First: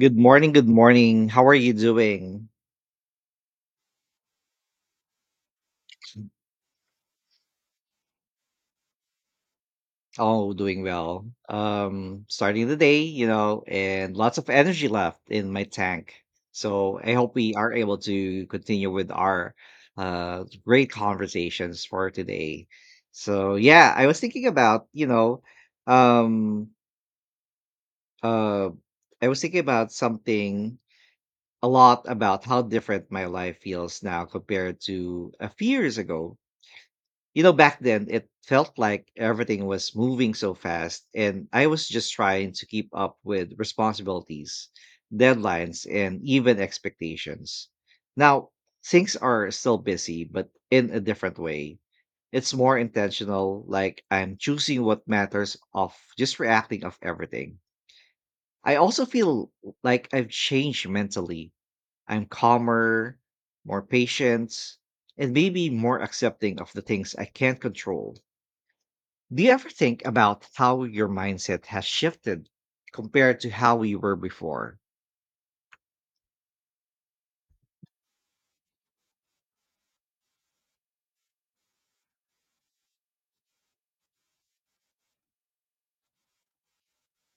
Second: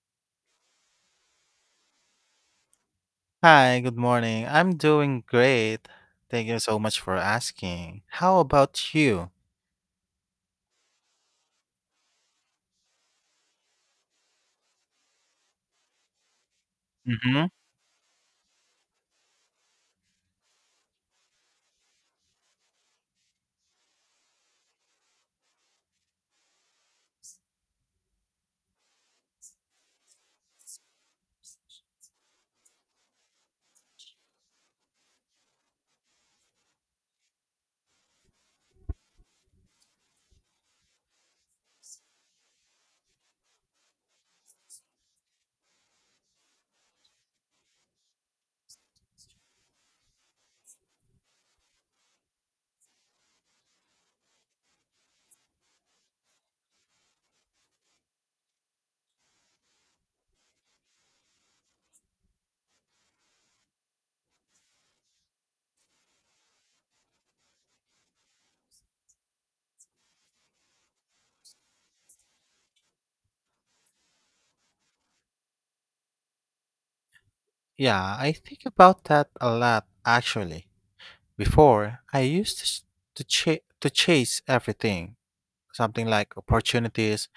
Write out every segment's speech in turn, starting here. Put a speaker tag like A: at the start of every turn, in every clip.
A: Good morning, good morning. How are you doing?
B: Hi, good morning. I'm doing great. Thank you so much for asking. How about you?
A: Oh, doing well. Starting the day, and lots of energy left in my tank. So I hope
B: Mm-hmm.
A: we are able to continue with our great conversations for today. So yeah, I was thinking about, um uh I was thinking about something a lot about how different my life feels now compared to a few years ago. You know, back then it felt like everything was moving so fast, and I was just trying to keep up with responsibilities, deadlines, and even expectations. Now, things are still busy, but in a different way. It's more intentional, like I'm choosing what matters off just reacting off everything. I also feel like I've changed mentally. I'm calmer, more patient, and maybe more accepting of the things I can't control. Do you ever think about how your mindset has shifted compared to how we were before?
B: Yeah, I think about that a lot actually. Before, I used to to chase everything, something like opportunities,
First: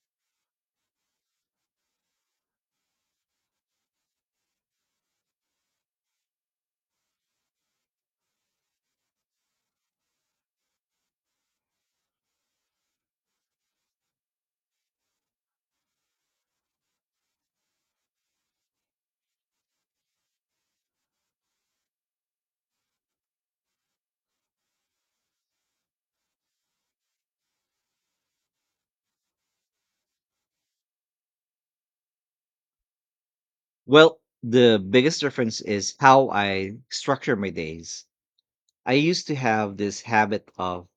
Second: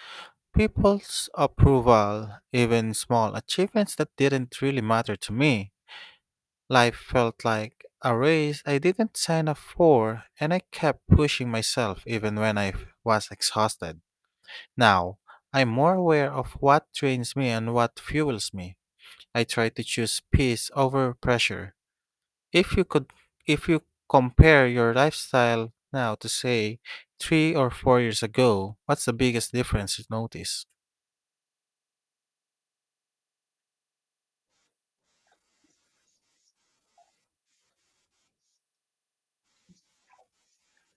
B: people's approval, even small achievements that didn't really matter to me. Life felt like a race I didn't sign up for, and I kept pushing myself even when I was exhausted. Now, I'm more aware of what drains me and what fuels me. I try to choose peace over pressure. If you could if you compare your lifestyle now to say 3 or 4 years ago, what's the biggest difference you notice?
A: Well, the biggest difference is how I structure my days. I used to have this habit of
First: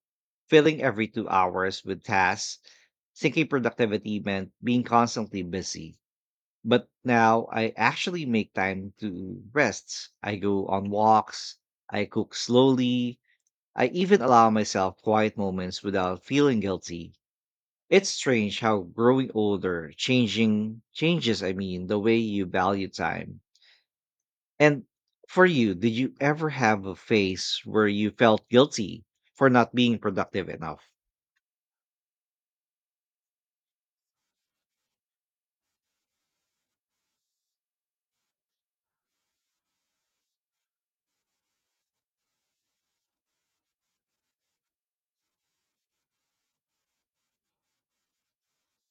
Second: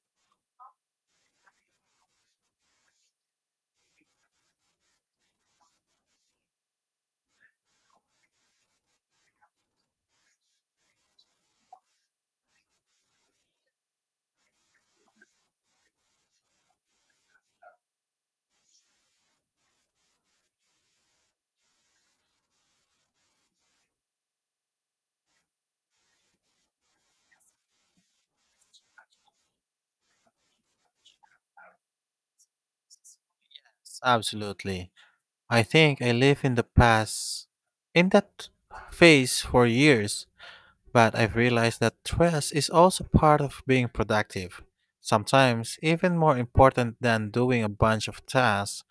A: filling every 2 hours with tasks, thinking productivity meant being constantly busy. But now I actually make time to rest. I go on walks, I cook slowly, I even allow myself quiet moments without feeling guilty. It's strange how growing older, changing changes, I mean, the way you value time. And for you, did you ever have a phase where you felt guilty for not being productive enough?
B: Absolutely. I think I live in the past in that phase for years, but I've realized that stress is also part of being productive sometimes even more important than doing a bunch of tasks.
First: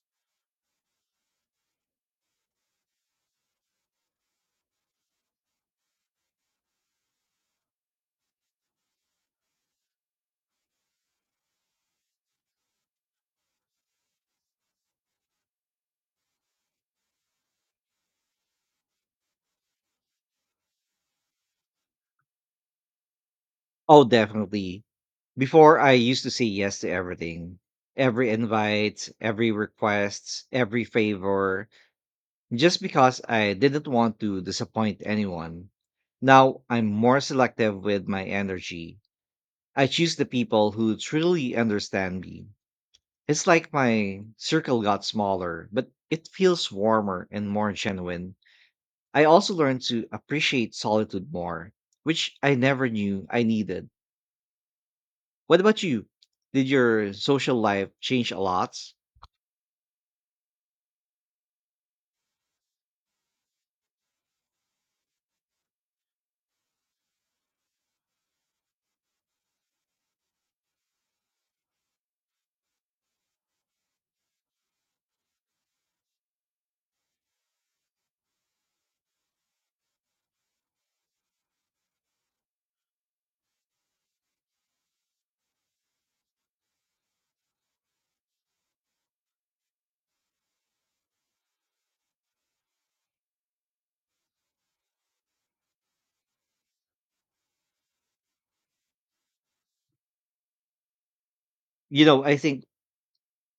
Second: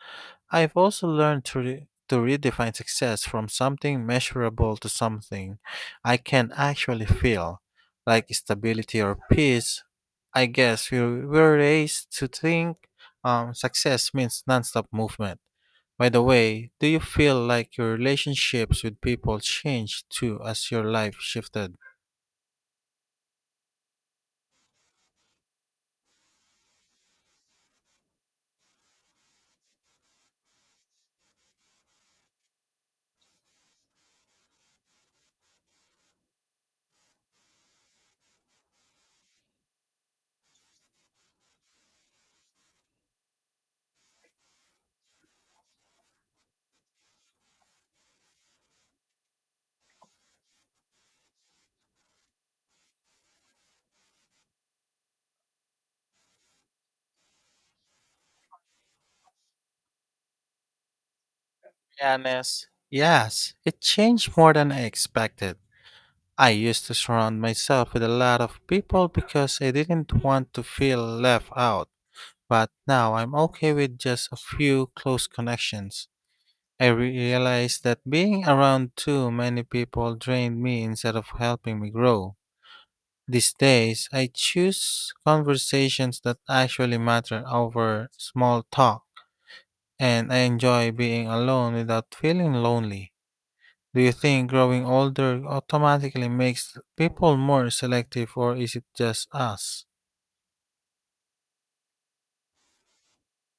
B: I've also learned to, to redefine success from something measurable to something I can actually feel, like stability or peace. I guess we were raised to think success means nonstop movement. By the way, do you feel like your relationships with people changed too as your life shifted?
A: Oh, definitely. Before, I used to say yes to everything. Every invite, every request, every favor, just because I didn't want to disappoint anyone. Now I'm more selective with my energy. I choose the people who truly understand me. It's like my circle got smaller, but it feels warmer and more genuine. I also learned to appreciate solitude more, which I never knew I needed. What about you? Did your social life change a lot?
B: Honest. Yes, it changed more than I expected. I used to surround myself with a lot of people because I didn't want to feel left out, but now I'm okay with just a few close connections. I realized that being around too many people drained me instead of helping me grow. These days, I choose conversations that actually matter over small talk, and I enjoy being alone without feeling lonely. Do you think growing older automatically makes people more selective, or is it just us?
A: You know, I think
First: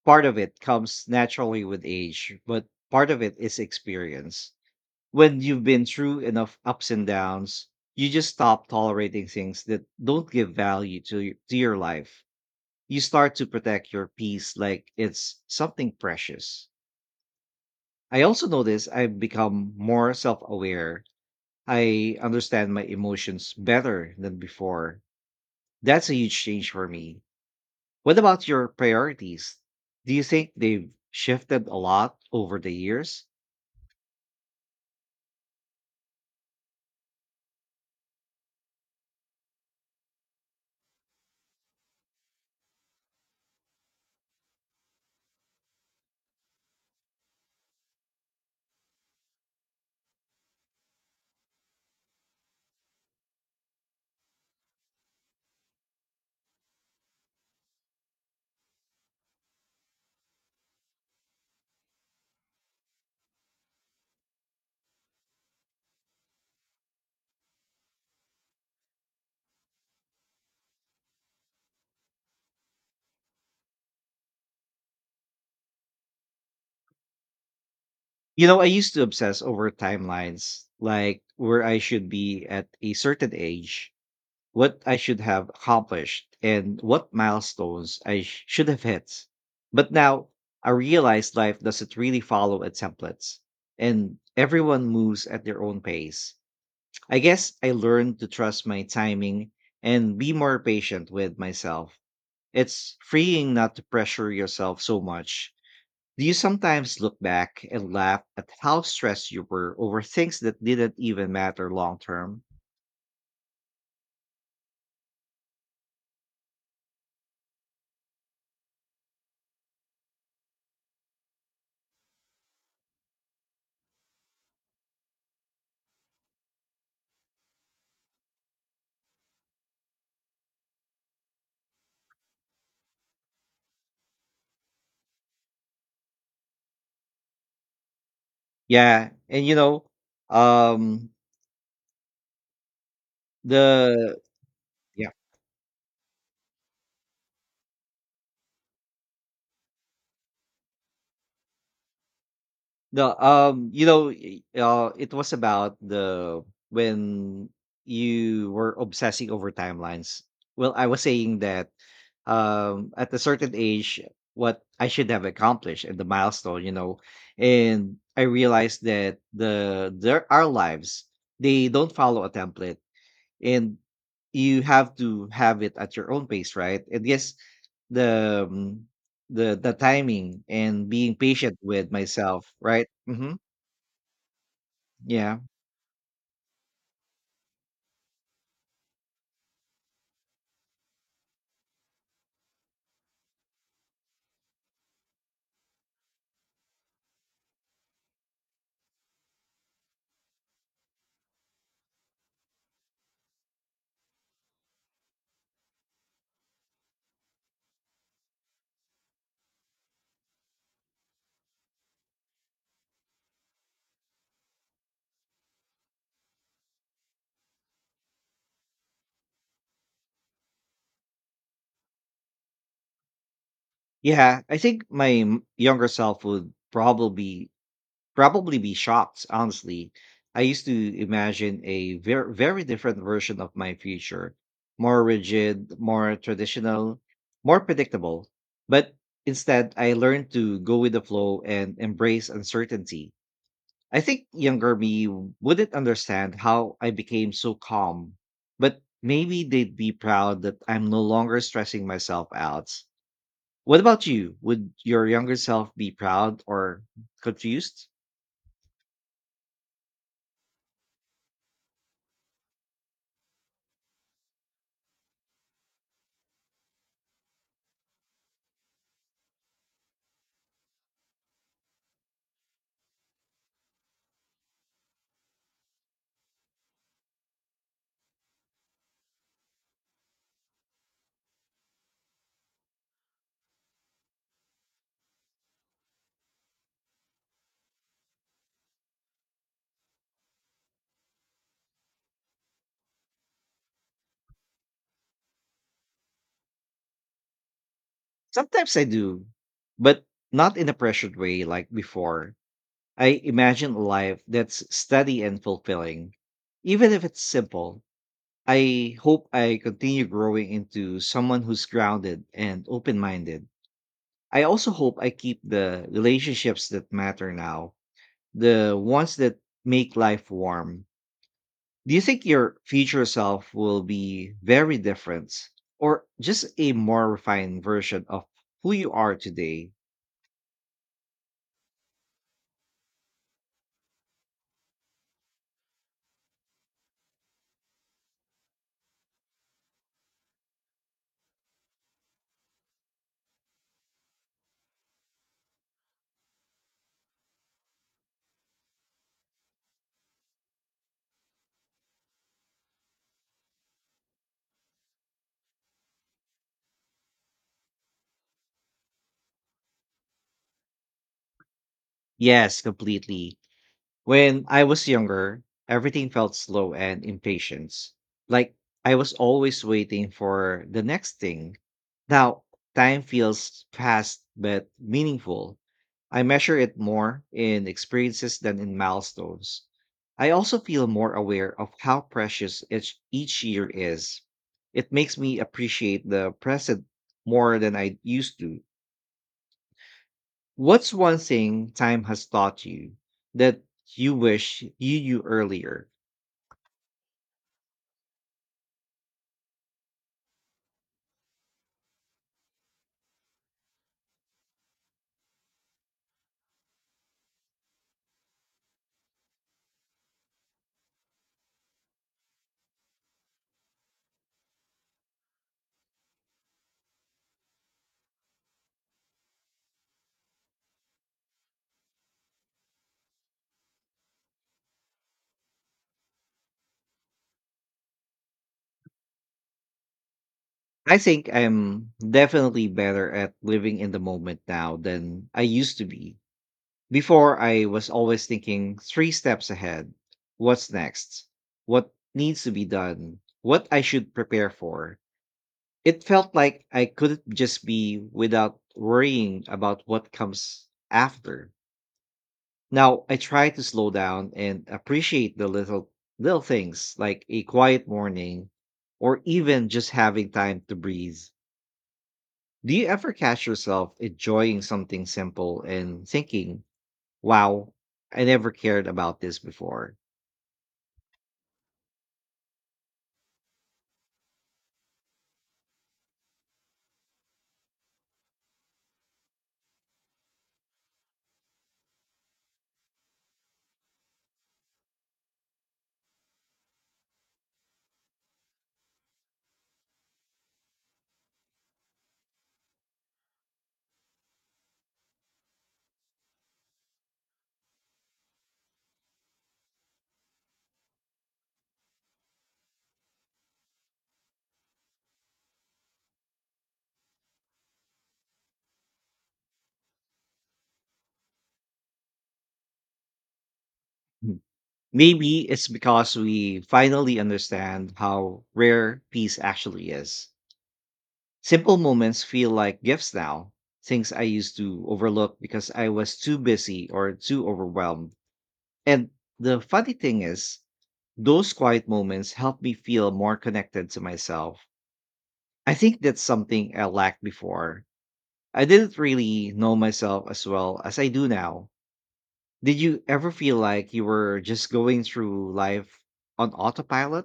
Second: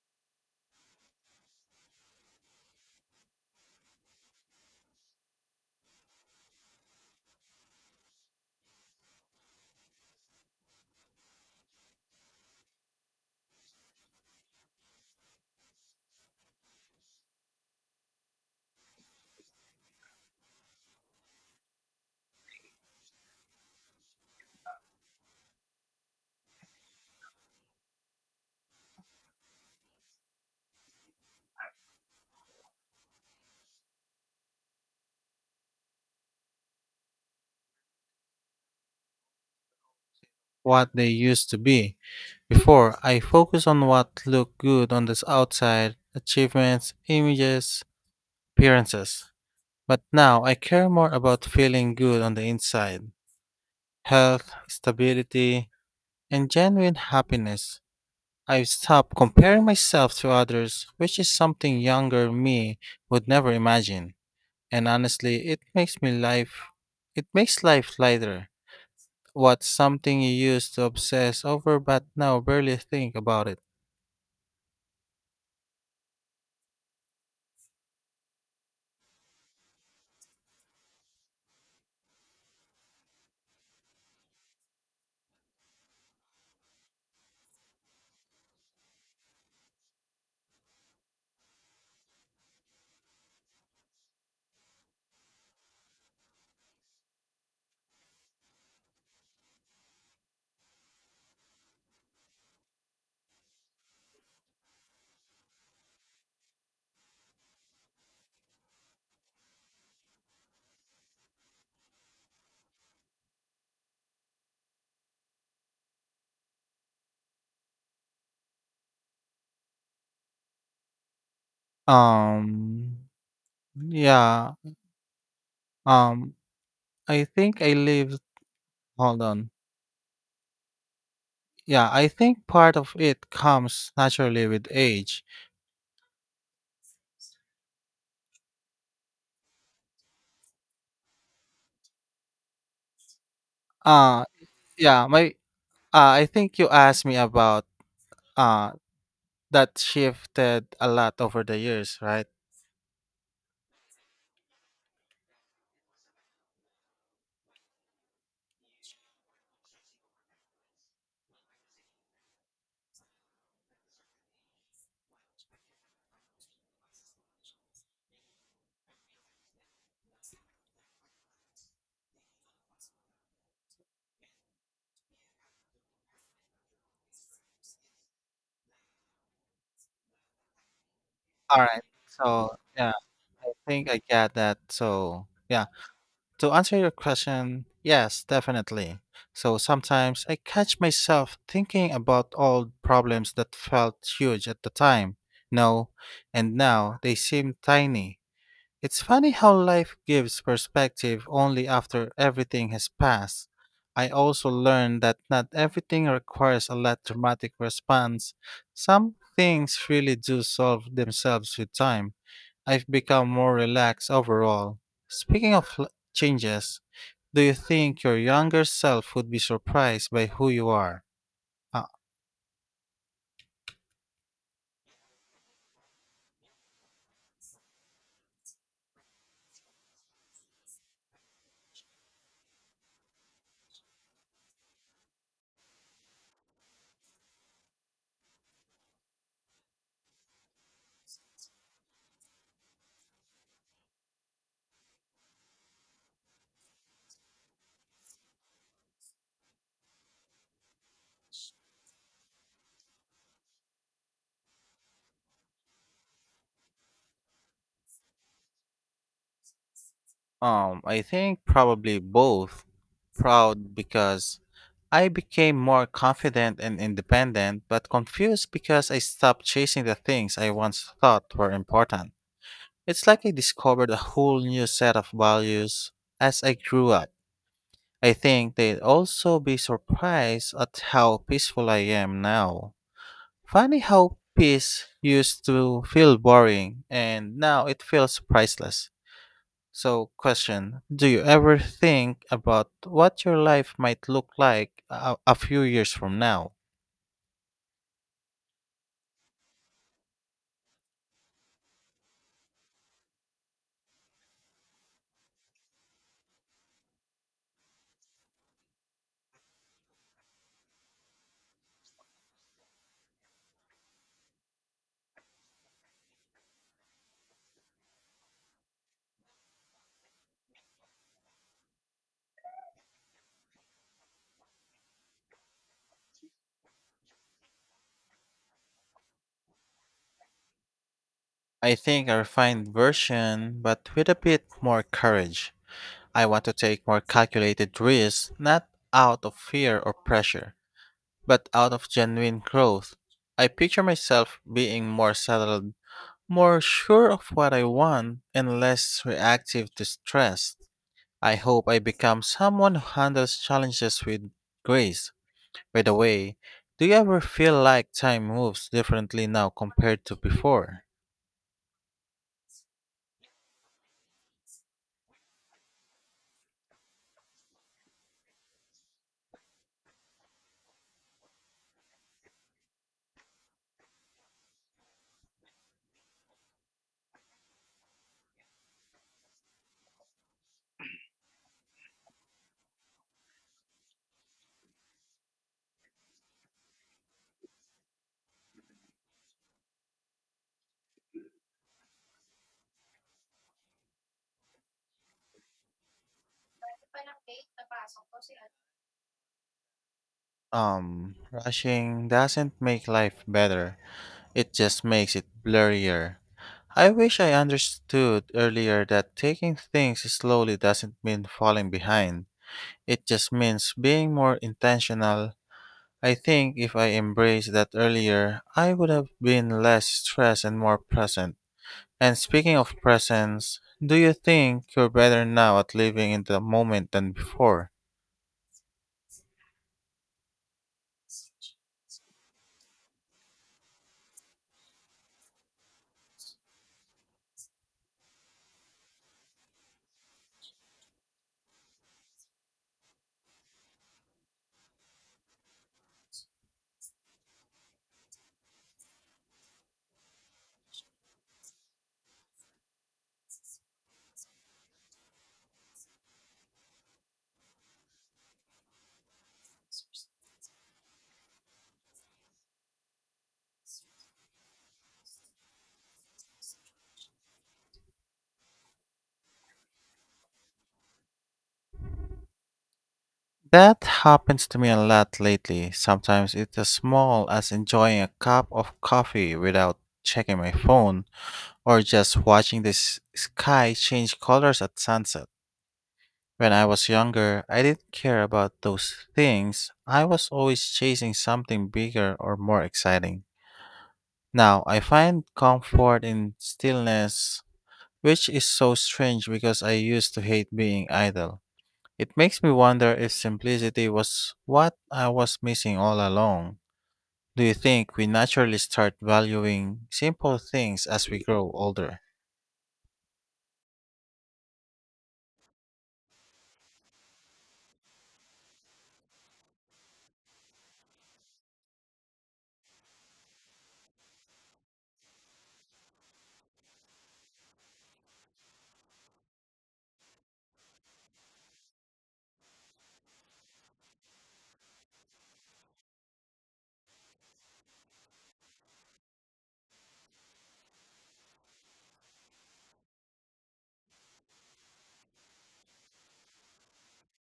A: part of it comes naturally with age, but part of it is experience. When you've been through enough ups and downs, you just stop tolerating things that don't give value to, to your life. You start to protect your peace like it's something precious. I also notice I've become more self aware. I understand my emotions better than before. That's a huge change for me. What about your priorities? Do you think they've shifted a lot over the years?
B: What they used to be. Before, I focus on what looked good on the outside achievements, images, appearances. But now I care more about feeling good on the inside health, stability, and genuine happiness. I've stopped comparing myself to others, which is something younger me would never imagine. And honestly, it makes life lighter. What's something you used to obsess over but now barely think about it?
A: You know, I used to obsess over timelines, like where I should be at a certain age, what I should have accomplished, and what milestones I should have hit. But now I realize life doesn't really follow a template, and everyone moves at their own pace. I guess I learned to trust my timing and be more patient with myself. It's freeing not to pressure yourself so much. Do you sometimes look back and laugh at how stressed you were over things that didn't even matter long term?
B: Um yeah. Um I think I live. Hold on. Yeah, I think part of it comes naturally with age.
A: Yeah, and um The
B: Uh yeah,
A: Yeah.
B: my I think you asked me about uh that shifted a lot over the years, right?
A: the, you know, y It was about the when you were obsessing over timelines. Well, I was saying that, at a certain age, what I should have accomplished and the milestone, and I realized that the there our lives, they don't follow a template. And you have to have it at your own pace, right? And yes, the um, the timing and being patient
B: All right.
A: with myself,
B: So
A: right?
B: yeah,
A: Hmm,
B: I think I got that. So
A: yeah.
B: yeah. To answer your question, yes, definitely. So sometimes I catch myself thinking about old problems that felt huge at the time. No, and now they seem tiny. It's funny how life gives perspective only after everything has passed. I also learned that not everything requires a lot dramatic response. Some things really do solve themselves with time. I've become more relaxed overall. Speaking of changes, do you think your younger self would be surprised by who you are? Uh,
A: Yeah I think my younger self would probably be shocked, honestly. I used to imagine a very, very different version of my future, more rigid, more traditional, more predictable, but instead I learned to go with the flow and embrace uncertainty. I think younger me wouldn't understand how I became so calm, but maybe they'd be proud that I'm no longer stressing myself out. What about you? Would your younger self be proud or confused?
B: I think probably both. Proud because I became more confident and independent, but confused because I stopped chasing the things I once thought were important. It's like I discovered a whole new set of values as I grew up. I think they'd also be surprised at how peaceful I am now. Funny how peace used to feel boring and now it feels priceless. So, question. Do you ever think about what your life might look like a few years from now?
A: Sometimes I do, but not in a pressured way like before. I imagine a life that's steady and fulfilling. Even if it's simple, I hope I continue growing into someone who's grounded and open minded. I also hope I keep the relationships that matter now, the ones that make life warm. Do you think your future self will be very different or just a more refined version of who you are today?
B: I think a refined version, but with a bit more courage. I want to take more calculated risks, not out of fear or pressure, but out of genuine growth. I picture myself being more settled. More sure of what I want and less reactive to stress. I hope I become someone who handles challenges with grace. By the way, do you ever feel like time moves differently now compared to before?
A: Yes, completely. When I was younger, everything felt slow and impatient. Like I was always waiting for the next thing. Now, time feels fast but meaningful. I measure it more in experiences than in milestones. I also feel more aware of how precious each year is. It makes me appreciate the present more than I used to. What's one thing time has taught you that you wish you knew earlier?
B: Rushing doesn't make life better, it just makes it blurrier. I wish I understood earlier that taking things slowly doesn't mean falling behind. It just means being more intentional. I think if I embraced that earlier, I would have been less stressed and more present. And speaking of presence, do you think you're better now at living in the moment than before?
A: I think I'm definitely better at living in the moment now than I used to be. Before, I was always thinking three steps ahead. What's next? What needs to be done? What I should prepare for? It felt like I couldn't just be without worrying about what comes after. Now I try to slow down and appreciate the little things, like a quiet morning or even just having time to breathe. Do you ever catch yourself enjoying something simple and thinking, wow, I never cared about this before.
B: That happens to me a lot lately. Sometimes it's as small as enjoying a cup of coffee without checking my phone or just watching the sky change colors at sunset. When I was younger, I didn't care about those things. I was always chasing something bigger or more exciting. Now, I find comfort in stillness, which is so strange because I used to hate being idle. It makes me wonder if simplicity was what I was missing all along. Do you think we naturally start valuing simple things as we grow older?
A: Mm. Maybe it's because we finally understand how rare peace actually is. Simple moments feel like gifts now, things I used to overlook because I was too busy or too overwhelmed. And the funny thing is, those quiet moments help me feel more connected to myself. I think that's something I lacked before. I didn't really know myself as well as I do now. Did you ever feel like you were just going through life on autopilot?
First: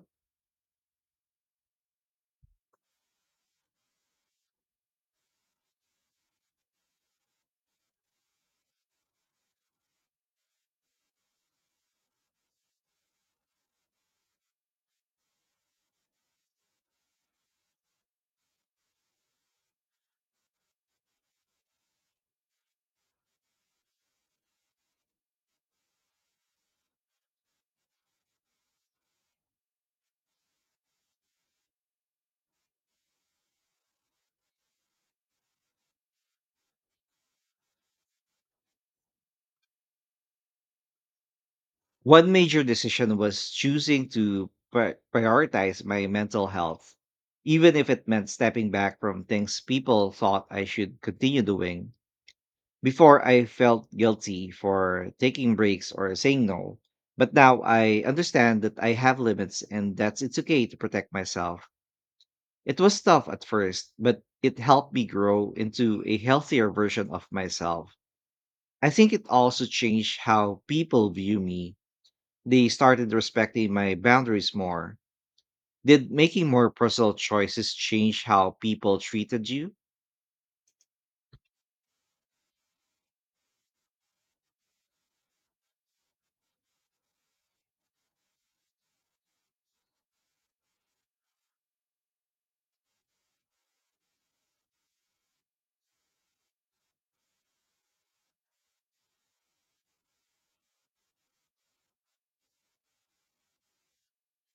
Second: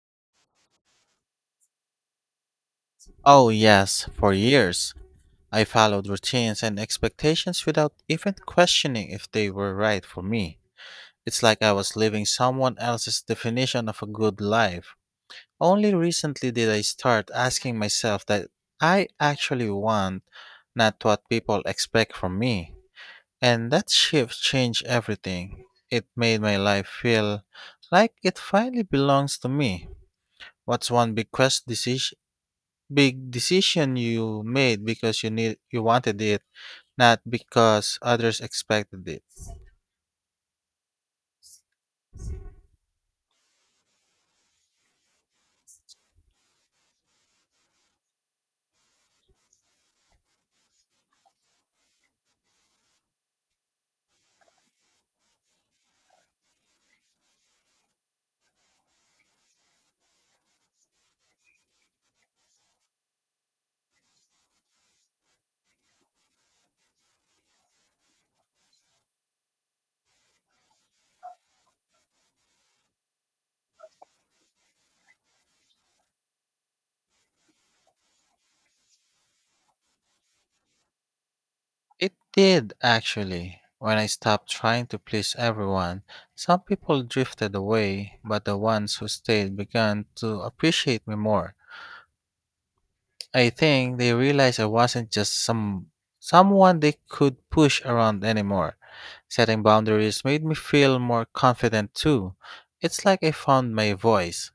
B: Oh, yes, for years. I followed routines and expectations without even questioning if they were right for me. It's like I was living someone else's definition of a good life. Only recently did I start asking myself that I actually want, not what people expect from me. And that shift changed everything. It made my life feel like it finally belongs to me. What's one big decision you made because you wanted it, not because others expected it.
A: One major decision was choosing to prioritize my mental health, even if it meant stepping back from things people thought I should continue doing. Before, I felt guilty for taking breaks or saying no. But now I understand that I have limits and that it's okay to protect myself. It was tough at first, but it helped me grow into a healthier version of myself. I think it also changed how people view me. They started respecting my boundaries more. Did making more personal choices change how people treated you?
B: It did, actually. When I stopped trying to please everyone, some people drifted away, but the ones who stayed began to appreciate me more. I think they realized I wasn't just someone they could push around anymore. Setting boundaries made me feel more confident too. It's like I found my voice.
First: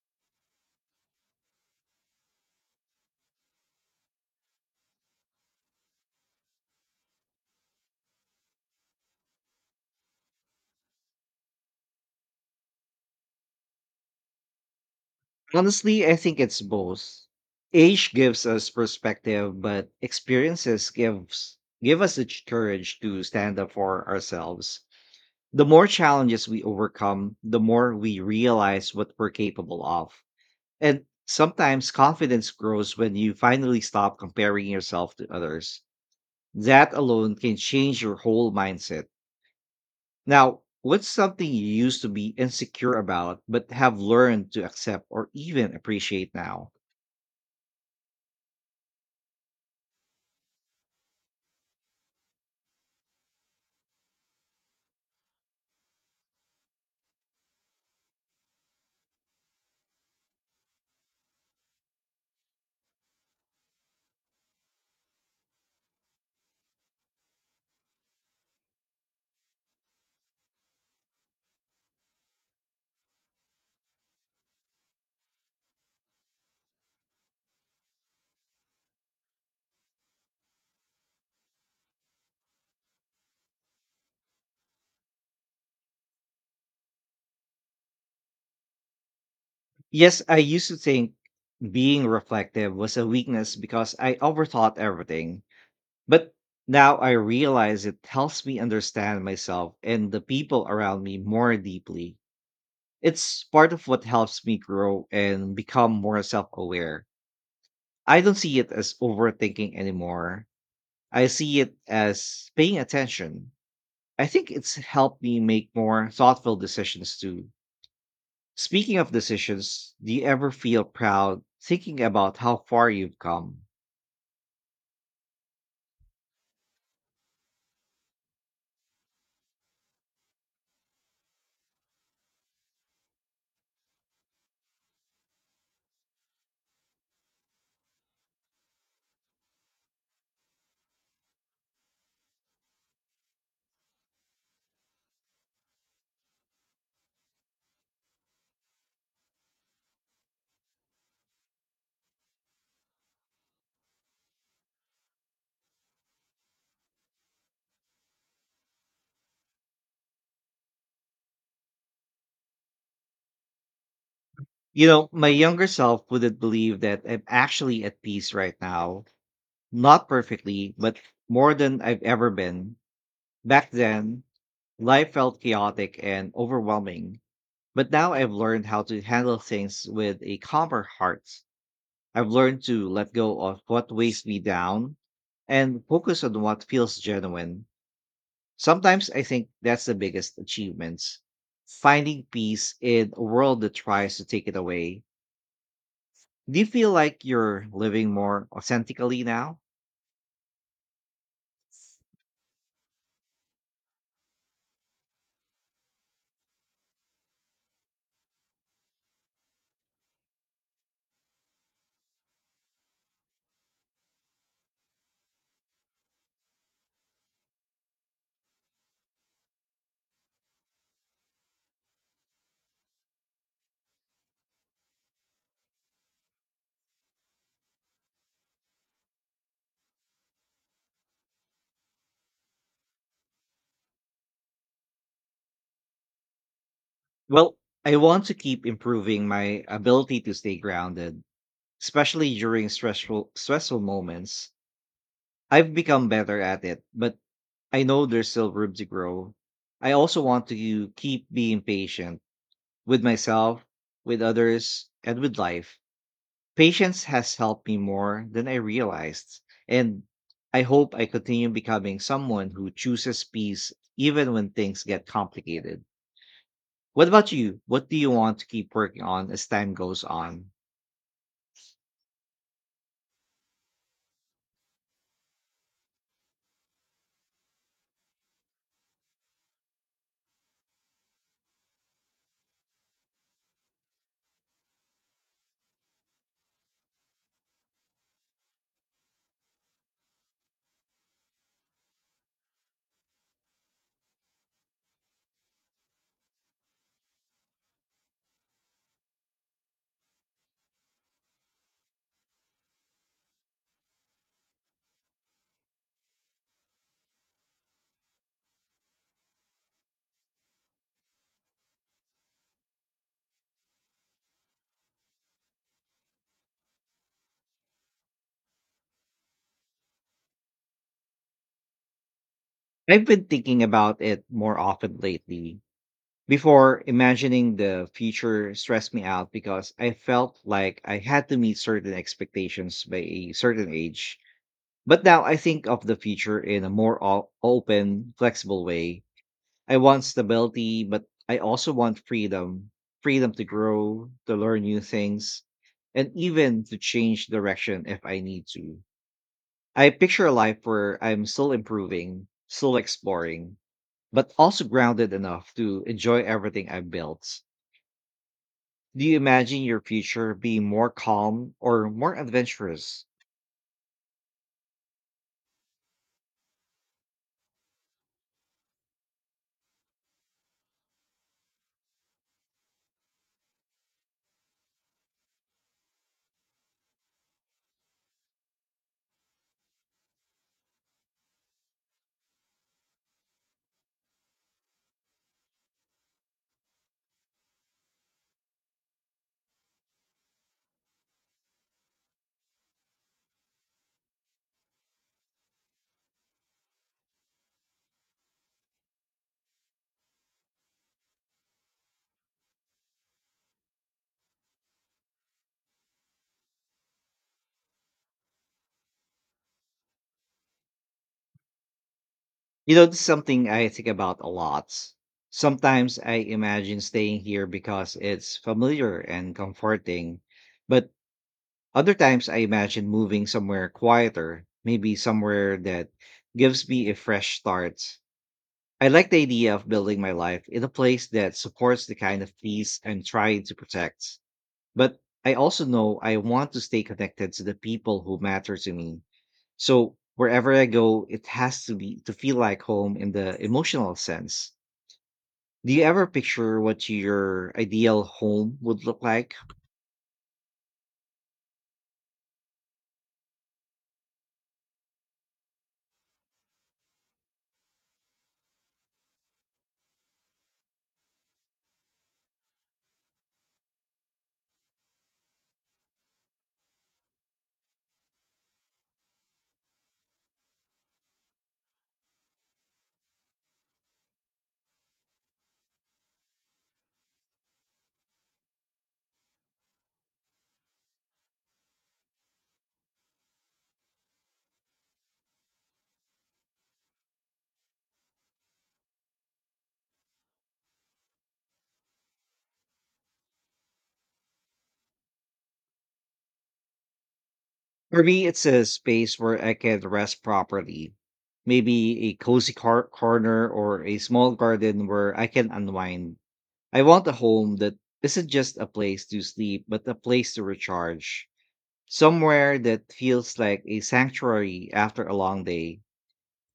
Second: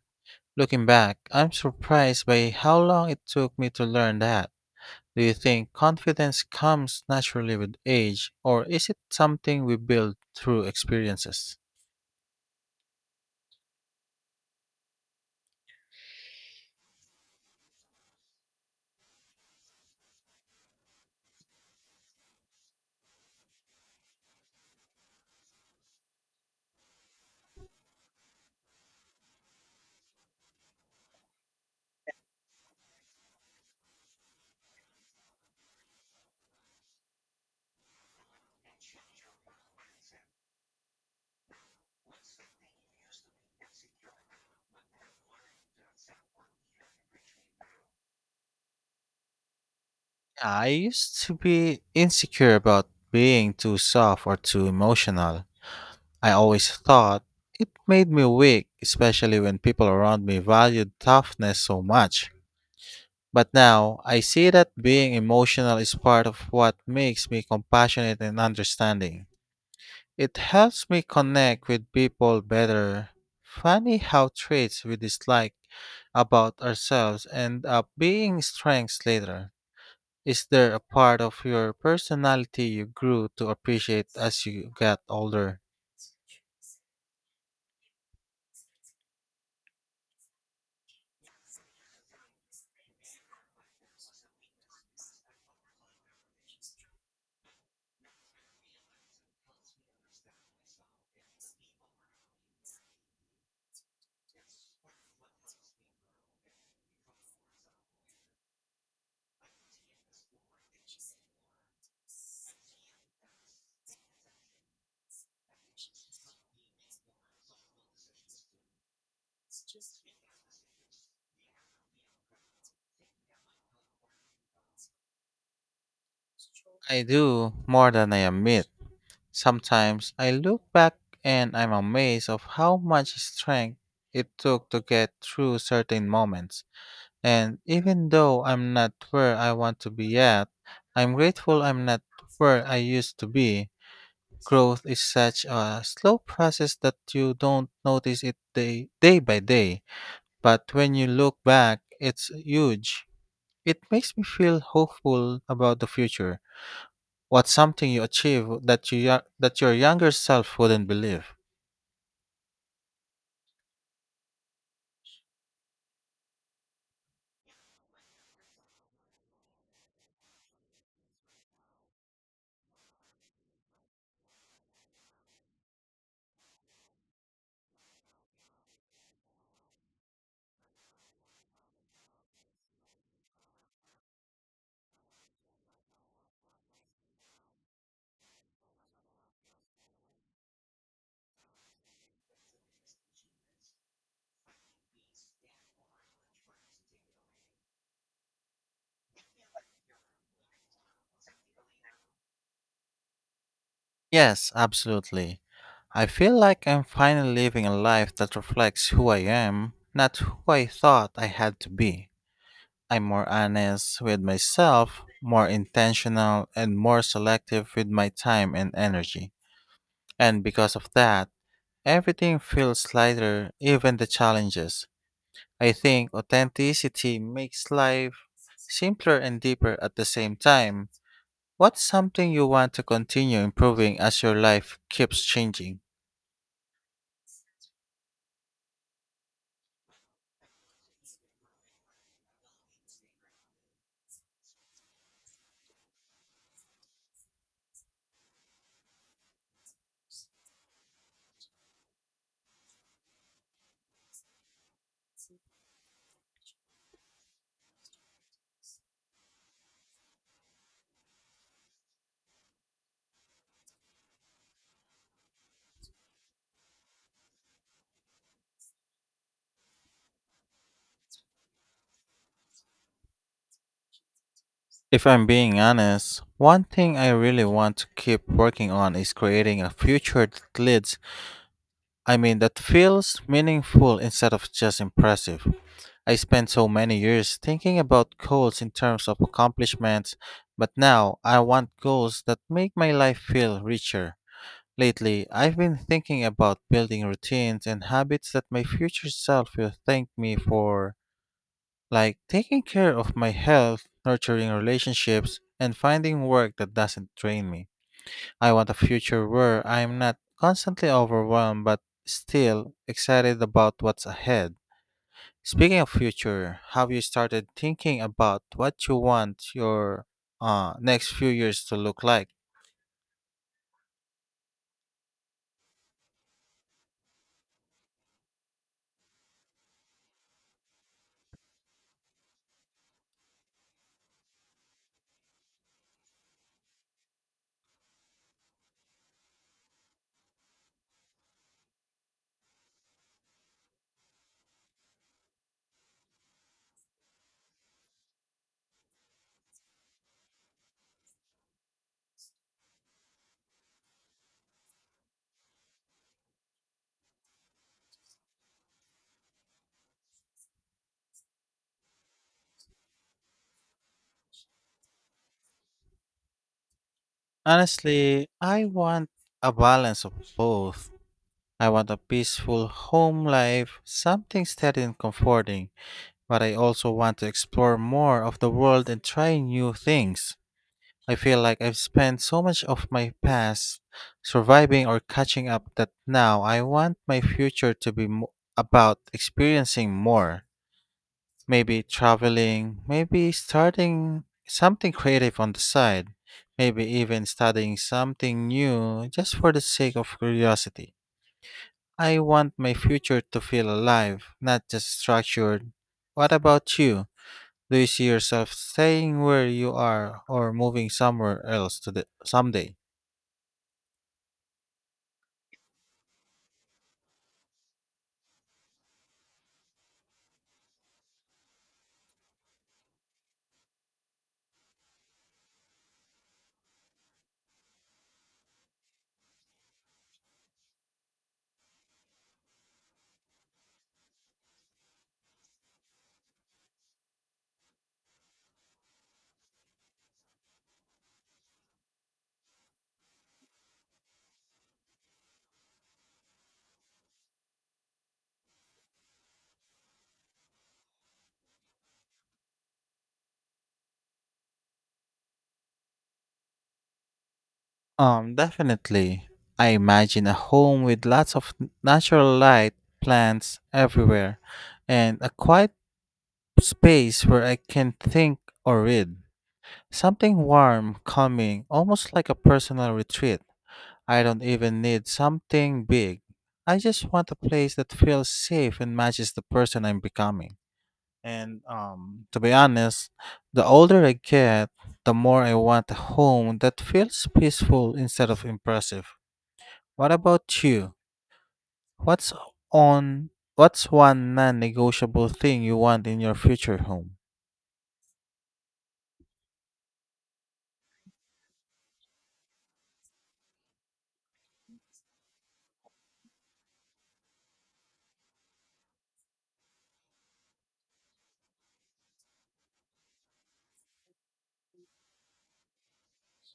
B: Looking back, I'm surprised by how long it took me to learn that. Do you think confidence comes naturally with age, or is it something we build through experiences?
A: Honestly, I think it's both. Age gives us perspective, but experiences give us the courage to stand up for ourselves. The more challenges we overcome, the more we realize what we're capable of. And sometimes confidence grows when you finally stop comparing yourself to others. That alone can change your whole mindset. Now, what's something you used to be insecure about but have learned to accept or even appreciate now?
B: I used to be insecure about being too soft or too emotional. I always thought it made me weak, especially when people around me valued toughness so much. But now I see that being emotional is part of what makes me compassionate and understanding. It helps me connect with people better. Funny how traits we dislike about ourselves end up being strengths later. Is there a part of your personality you grew to appreciate as you got older?
A: Yes, I used to think being reflective was a weakness because I overthought everything. But now I realize it helps me understand myself and the people around me more deeply. It's part of what helps me grow and become more self aware. I don't see it as overthinking anymore. I see it as paying attention. I think it's helped me make more thoughtful decisions too. Speaking of decisions, do you ever feel proud thinking about how far you've come?
B: I do, more than I admit. Sometimes I look back and I'm amazed of how much strength it took to get through certain moments. And even though I'm not where I want to be yet, I'm grateful I'm not where I used to be. Growth is such a slow process that you don't notice it day by day, but when you look back, it's huge. It makes me feel hopeful about the future. What's something you achieve that your younger self wouldn't believe?
A: You know, my younger self wouldn't believe that I'm actually at peace right now. Not perfectly, but more than I've ever been. Back then, life felt chaotic and overwhelming, but now I've learned how to handle things with a calmer heart. I've learned to let go of what weighs me down and focus on what feels genuine. Sometimes I think that's the biggest achievements, finding peace in a world that tries to take it away. Do you feel like you're living more authentically now?
B: Yes, absolutely. I feel like I'm finally living a life that reflects who I am, not who I thought I had to be. I'm more honest with myself, more intentional, and more selective with my time and energy. And because of that, everything feels lighter, even the challenges. I think authenticity makes life simpler and deeper at the same time. What's something you want to continue improving as your life keeps changing?
A: Well, I want to keep improving my ability to stay grounded, especially during stressful moments. I've become better at it, but I know there's still room to grow. I also want to keep being patient with myself, with others, and with life. Patience has helped me more than I realized, and I hope I continue becoming someone who chooses peace even when things get complicated. What about you? What do you want to keep working on as time goes on?
B: If I'm being honest, one thing I really want to keep working on is creating a future that leads, I mean, that feels meaningful instead of just impressive. I spent so many years thinking about goals in terms of accomplishments, but now I want goals that make my life feel richer. Lately, I've been thinking about building routines and habits that my future self will thank me for, like taking care of my health, nurturing relationships, and finding work that doesn't drain me. I want a future where I'm not constantly overwhelmed but still excited about what's ahead. Speaking of future, have you started thinking about what you want your next few years to look like?
A: I've been thinking about it more often lately. Before, imagining the future stressed me out because I felt like I had to meet certain expectations by a certain age. But now I think of the future in a more open, flexible way. I want stability, but I also want freedom to grow, to learn new things, and even to change direction if I need to. I picture a life where I'm still improving, still exploring, but also grounded enough to enjoy everything I've built. Do you imagine your future being more calm or more adventurous?
B: Honestly, I want a balance of both. I want a peaceful home life, something steady and comforting, but I also want to explore more of the world and try new things. I feel like I've spent so much of my past surviving or catching up that now I want my future to be about experiencing more. Maybe traveling, maybe starting something creative on the side, maybe even studying something new just for the sake of curiosity. I want my future to feel alive, not just structured. What about you? Do you see yourself staying where you are or moving somewhere else
A: You
B: someday?
A: know, this is something I think about a lot. Sometimes I imagine staying here because it's familiar and comforting, but other times I imagine moving somewhere quieter, maybe somewhere that gives me a fresh start. I like the idea of building my life in a place that supports the kind of peace I'm trying to protect. But I also know I want to stay connected to the people who matter to me. So wherever I go, it has to be to feel like home in the emotional sense. Do you ever picture what your ideal home would look like?
B: Definitely. I imagine a home with lots of natural light, plants everywhere, and a quiet space where I can think or read. Something warm, calming, almost like a personal retreat. I don't even need something big. I just want a place that feels safe and matches the person I'm becoming. And to be honest, the older I get, the more I want a home that feels peaceful instead of impressive. What about you? What's on what's one non-negotiable thing you want in your future home?
A: For me, it's a space where I can rest properly. Maybe a cozy corner or a small garden where I can unwind. I want a home that isn't just a place to sleep, but a place to recharge. Somewhere that feels like a sanctuary after a long day.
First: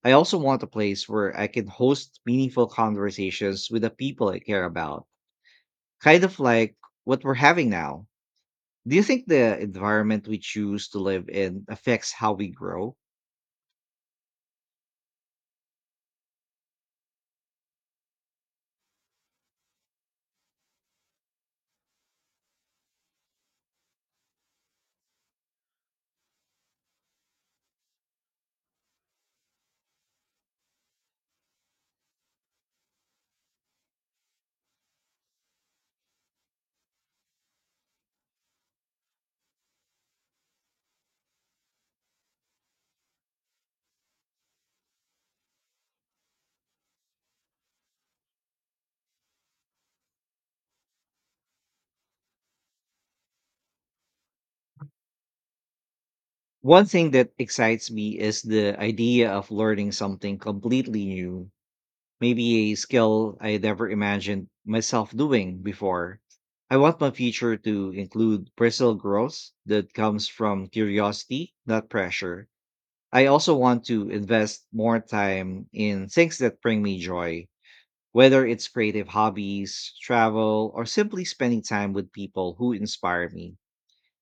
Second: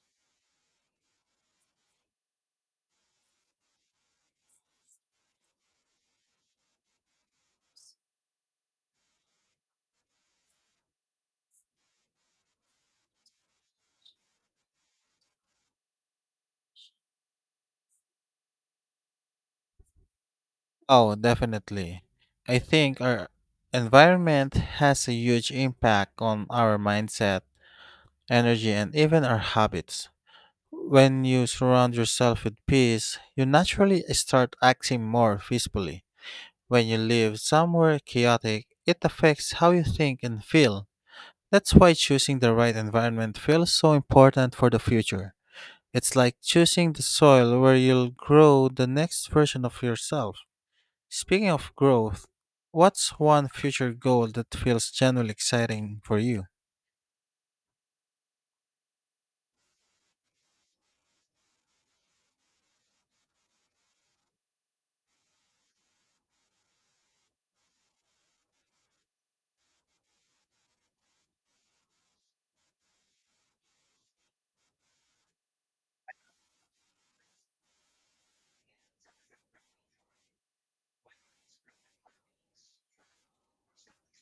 A: I also want a place where I can host meaningful conversations with the people I care about, kind of like what we're having now. Do you think the environment we choose to live in affects how we grow?
B: Oh, definitely. I think our environment has a huge impact on our mindset, energy, and even our habits. When you surround yourself with peace, you naturally start acting more peacefully. When you live somewhere chaotic, it affects how you think and feel. That's why choosing the right environment feels so important for the future. It's like choosing the soil where you'll grow the next version of yourself. Speaking of growth, what's one future goal that feels genuinely exciting for you?
A: One thing that excites me is the idea of learning something completely new, maybe a skill I never imagined myself doing before. I want my future to include personal growth that comes from curiosity, not pressure. I also want to invest more time in things that bring me joy, whether it's creative hobbies, travel, or simply spending time with people who inspire me.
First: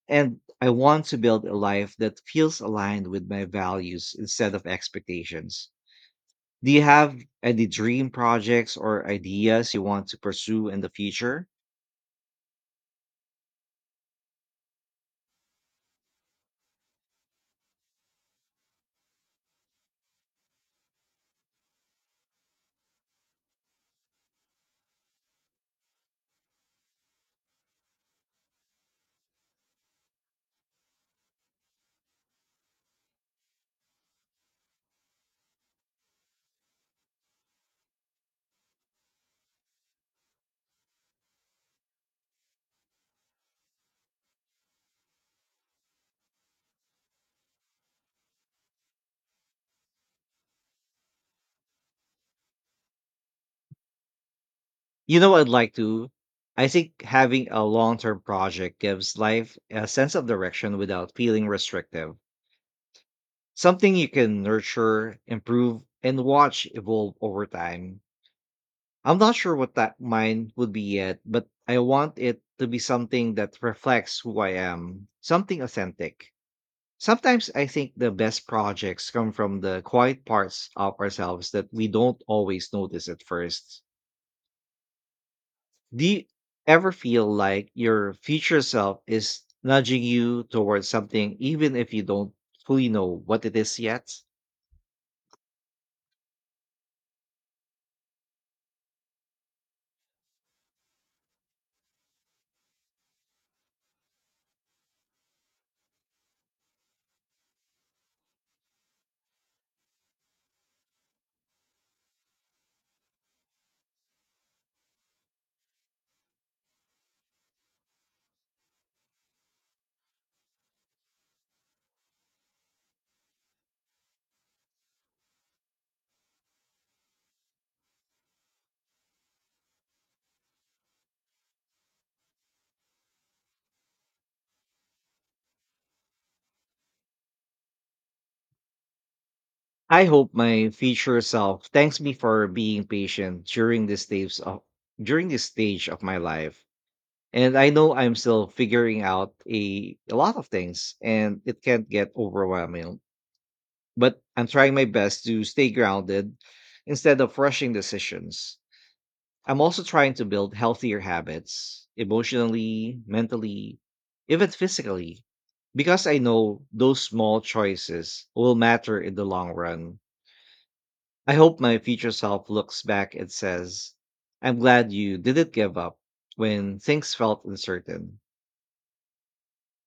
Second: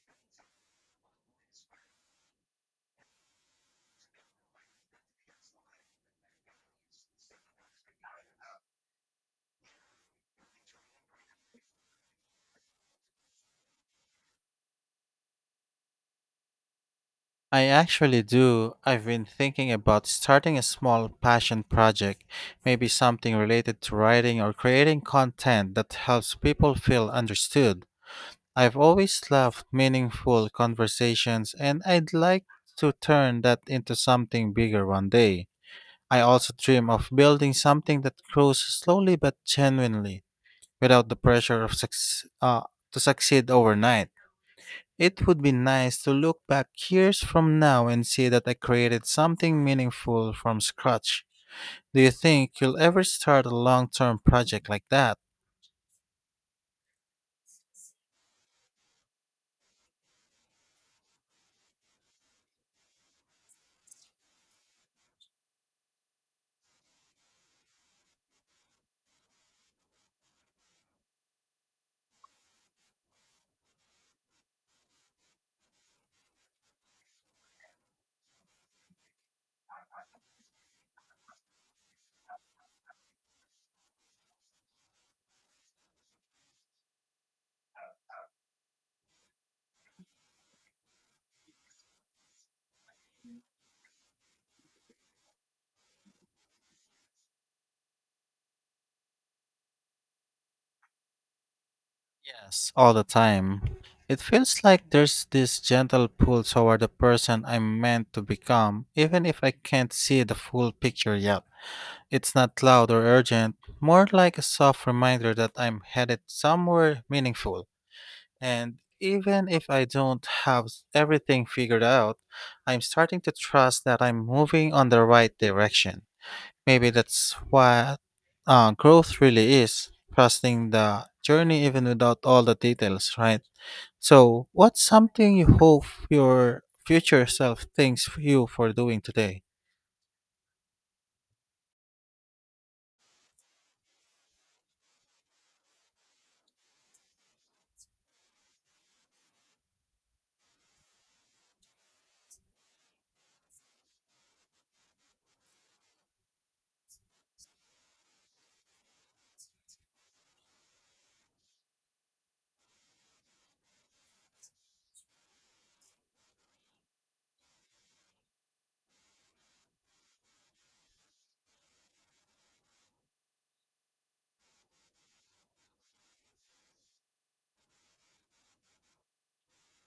A: And I want to build a life that feels aligned with my values instead of expectations. Do you have any dream projects or ideas you want to pursue in the future?
B: I actually do. I've been thinking about starting a small passion project, maybe something related to writing or creating content that helps people feel understood. I've always loved meaningful conversations, and I'd like to turn that into something bigger one day. I also dream of building something that grows slowly but genuinely, without the pressure of to succeed overnight. It would be nice to look back years from now and see that I created something meaningful from scratch. Do you think you'll ever start a long term project like that?
A: You know, I'd like to. I think having a long term project gives life a sense of direction without feeling restrictive. Something you can nurture, improve, and watch evolve over time. I'm not sure what that mine would be yet, but I want it to be something that reflects who I am, something authentic. Sometimes I think the best projects come from the quiet parts of ourselves that we don't always notice at first. Do you ever feel like your future self is nudging you towards something, even if you don't fully know what it is yet?
B: Yes, all the time. It feels like there's this gentle pull toward the person I'm meant to become, even if I can't see the full picture yet. It's not loud or urgent, more like a soft reminder that I'm headed somewhere meaningful. And even if I don't have everything figured out, I'm starting to trust that I'm moving on the right direction. Maybe that's what growth really is trusting the journey even without all the details, right? So, what's something you hope your future self thanks you for doing today?
A: I hope my future self thanks me for being patient during this stage of my life. And I know I'm still figuring out a lot of things, and it can get overwhelming. But I'm trying my best to stay grounded instead of rushing decisions. I'm also trying to build healthier habits emotionally, mentally, even physically, because I know those small choices will matter in the long run. I hope my future self looks back and says, I'm glad you didn't give up when things felt uncertain.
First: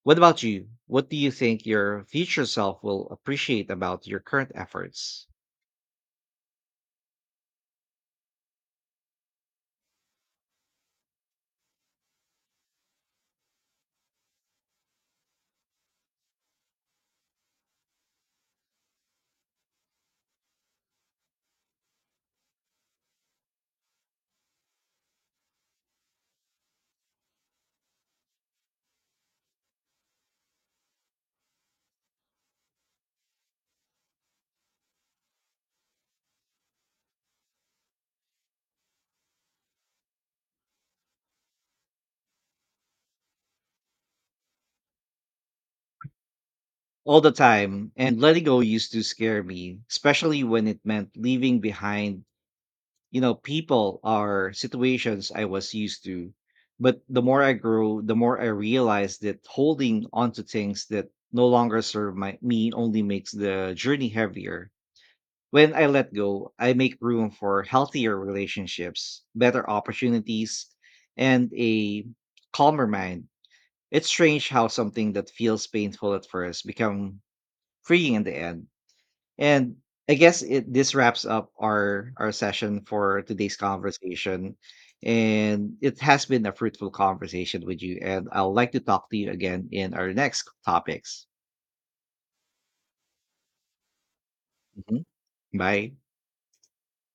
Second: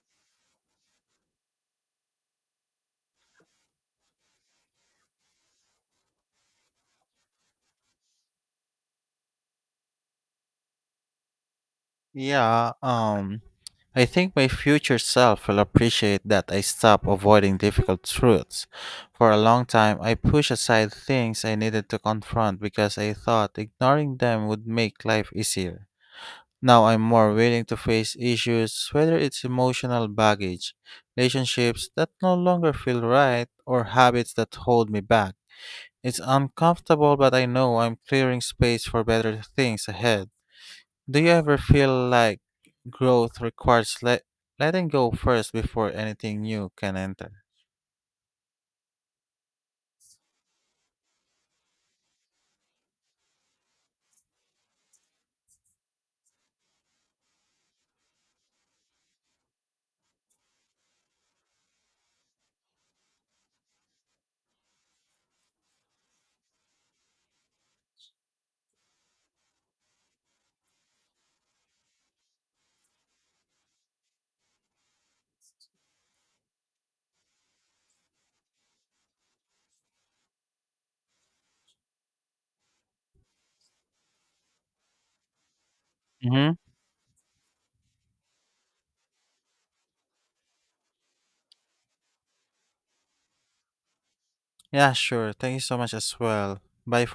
A: What about you? What do you think your future self will appreciate about your current efforts?
B: Yeah, I think my future self will appreciate that I stopped avoiding difficult truths. For a long time, I pushed aside things I needed to confront because I thought ignoring them would make life easier. Now I'm more willing to face issues, whether it's emotional baggage, relationships that no longer feel right, or habits that hold me back. It's uncomfortable, but I know I'm clearing space for better things ahead. Do you ever feel like growth requires letting go first before anything new can
A: All the
B: enter?
A: time. And letting go used to scare me, especially when it meant leaving behind, you know, people or situations I was used to. But the more I grew, the more I realized that holding onto things that no longer serve me only makes the journey heavier. When I let go, I make room for healthier relationships, better opportunities, and a calmer mind. It's strange how something that feels painful at first become freeing in the end. And I guess it this wraps up our session for today's conversation. And it has been
B: Hmm.
A: a fruitful conversation with you, and I'd like to talk to you again in our next topics.
B: Yeah,
A: Mhm.
B: sure. Thank you so
A: Bye.
B: much as well. Bye for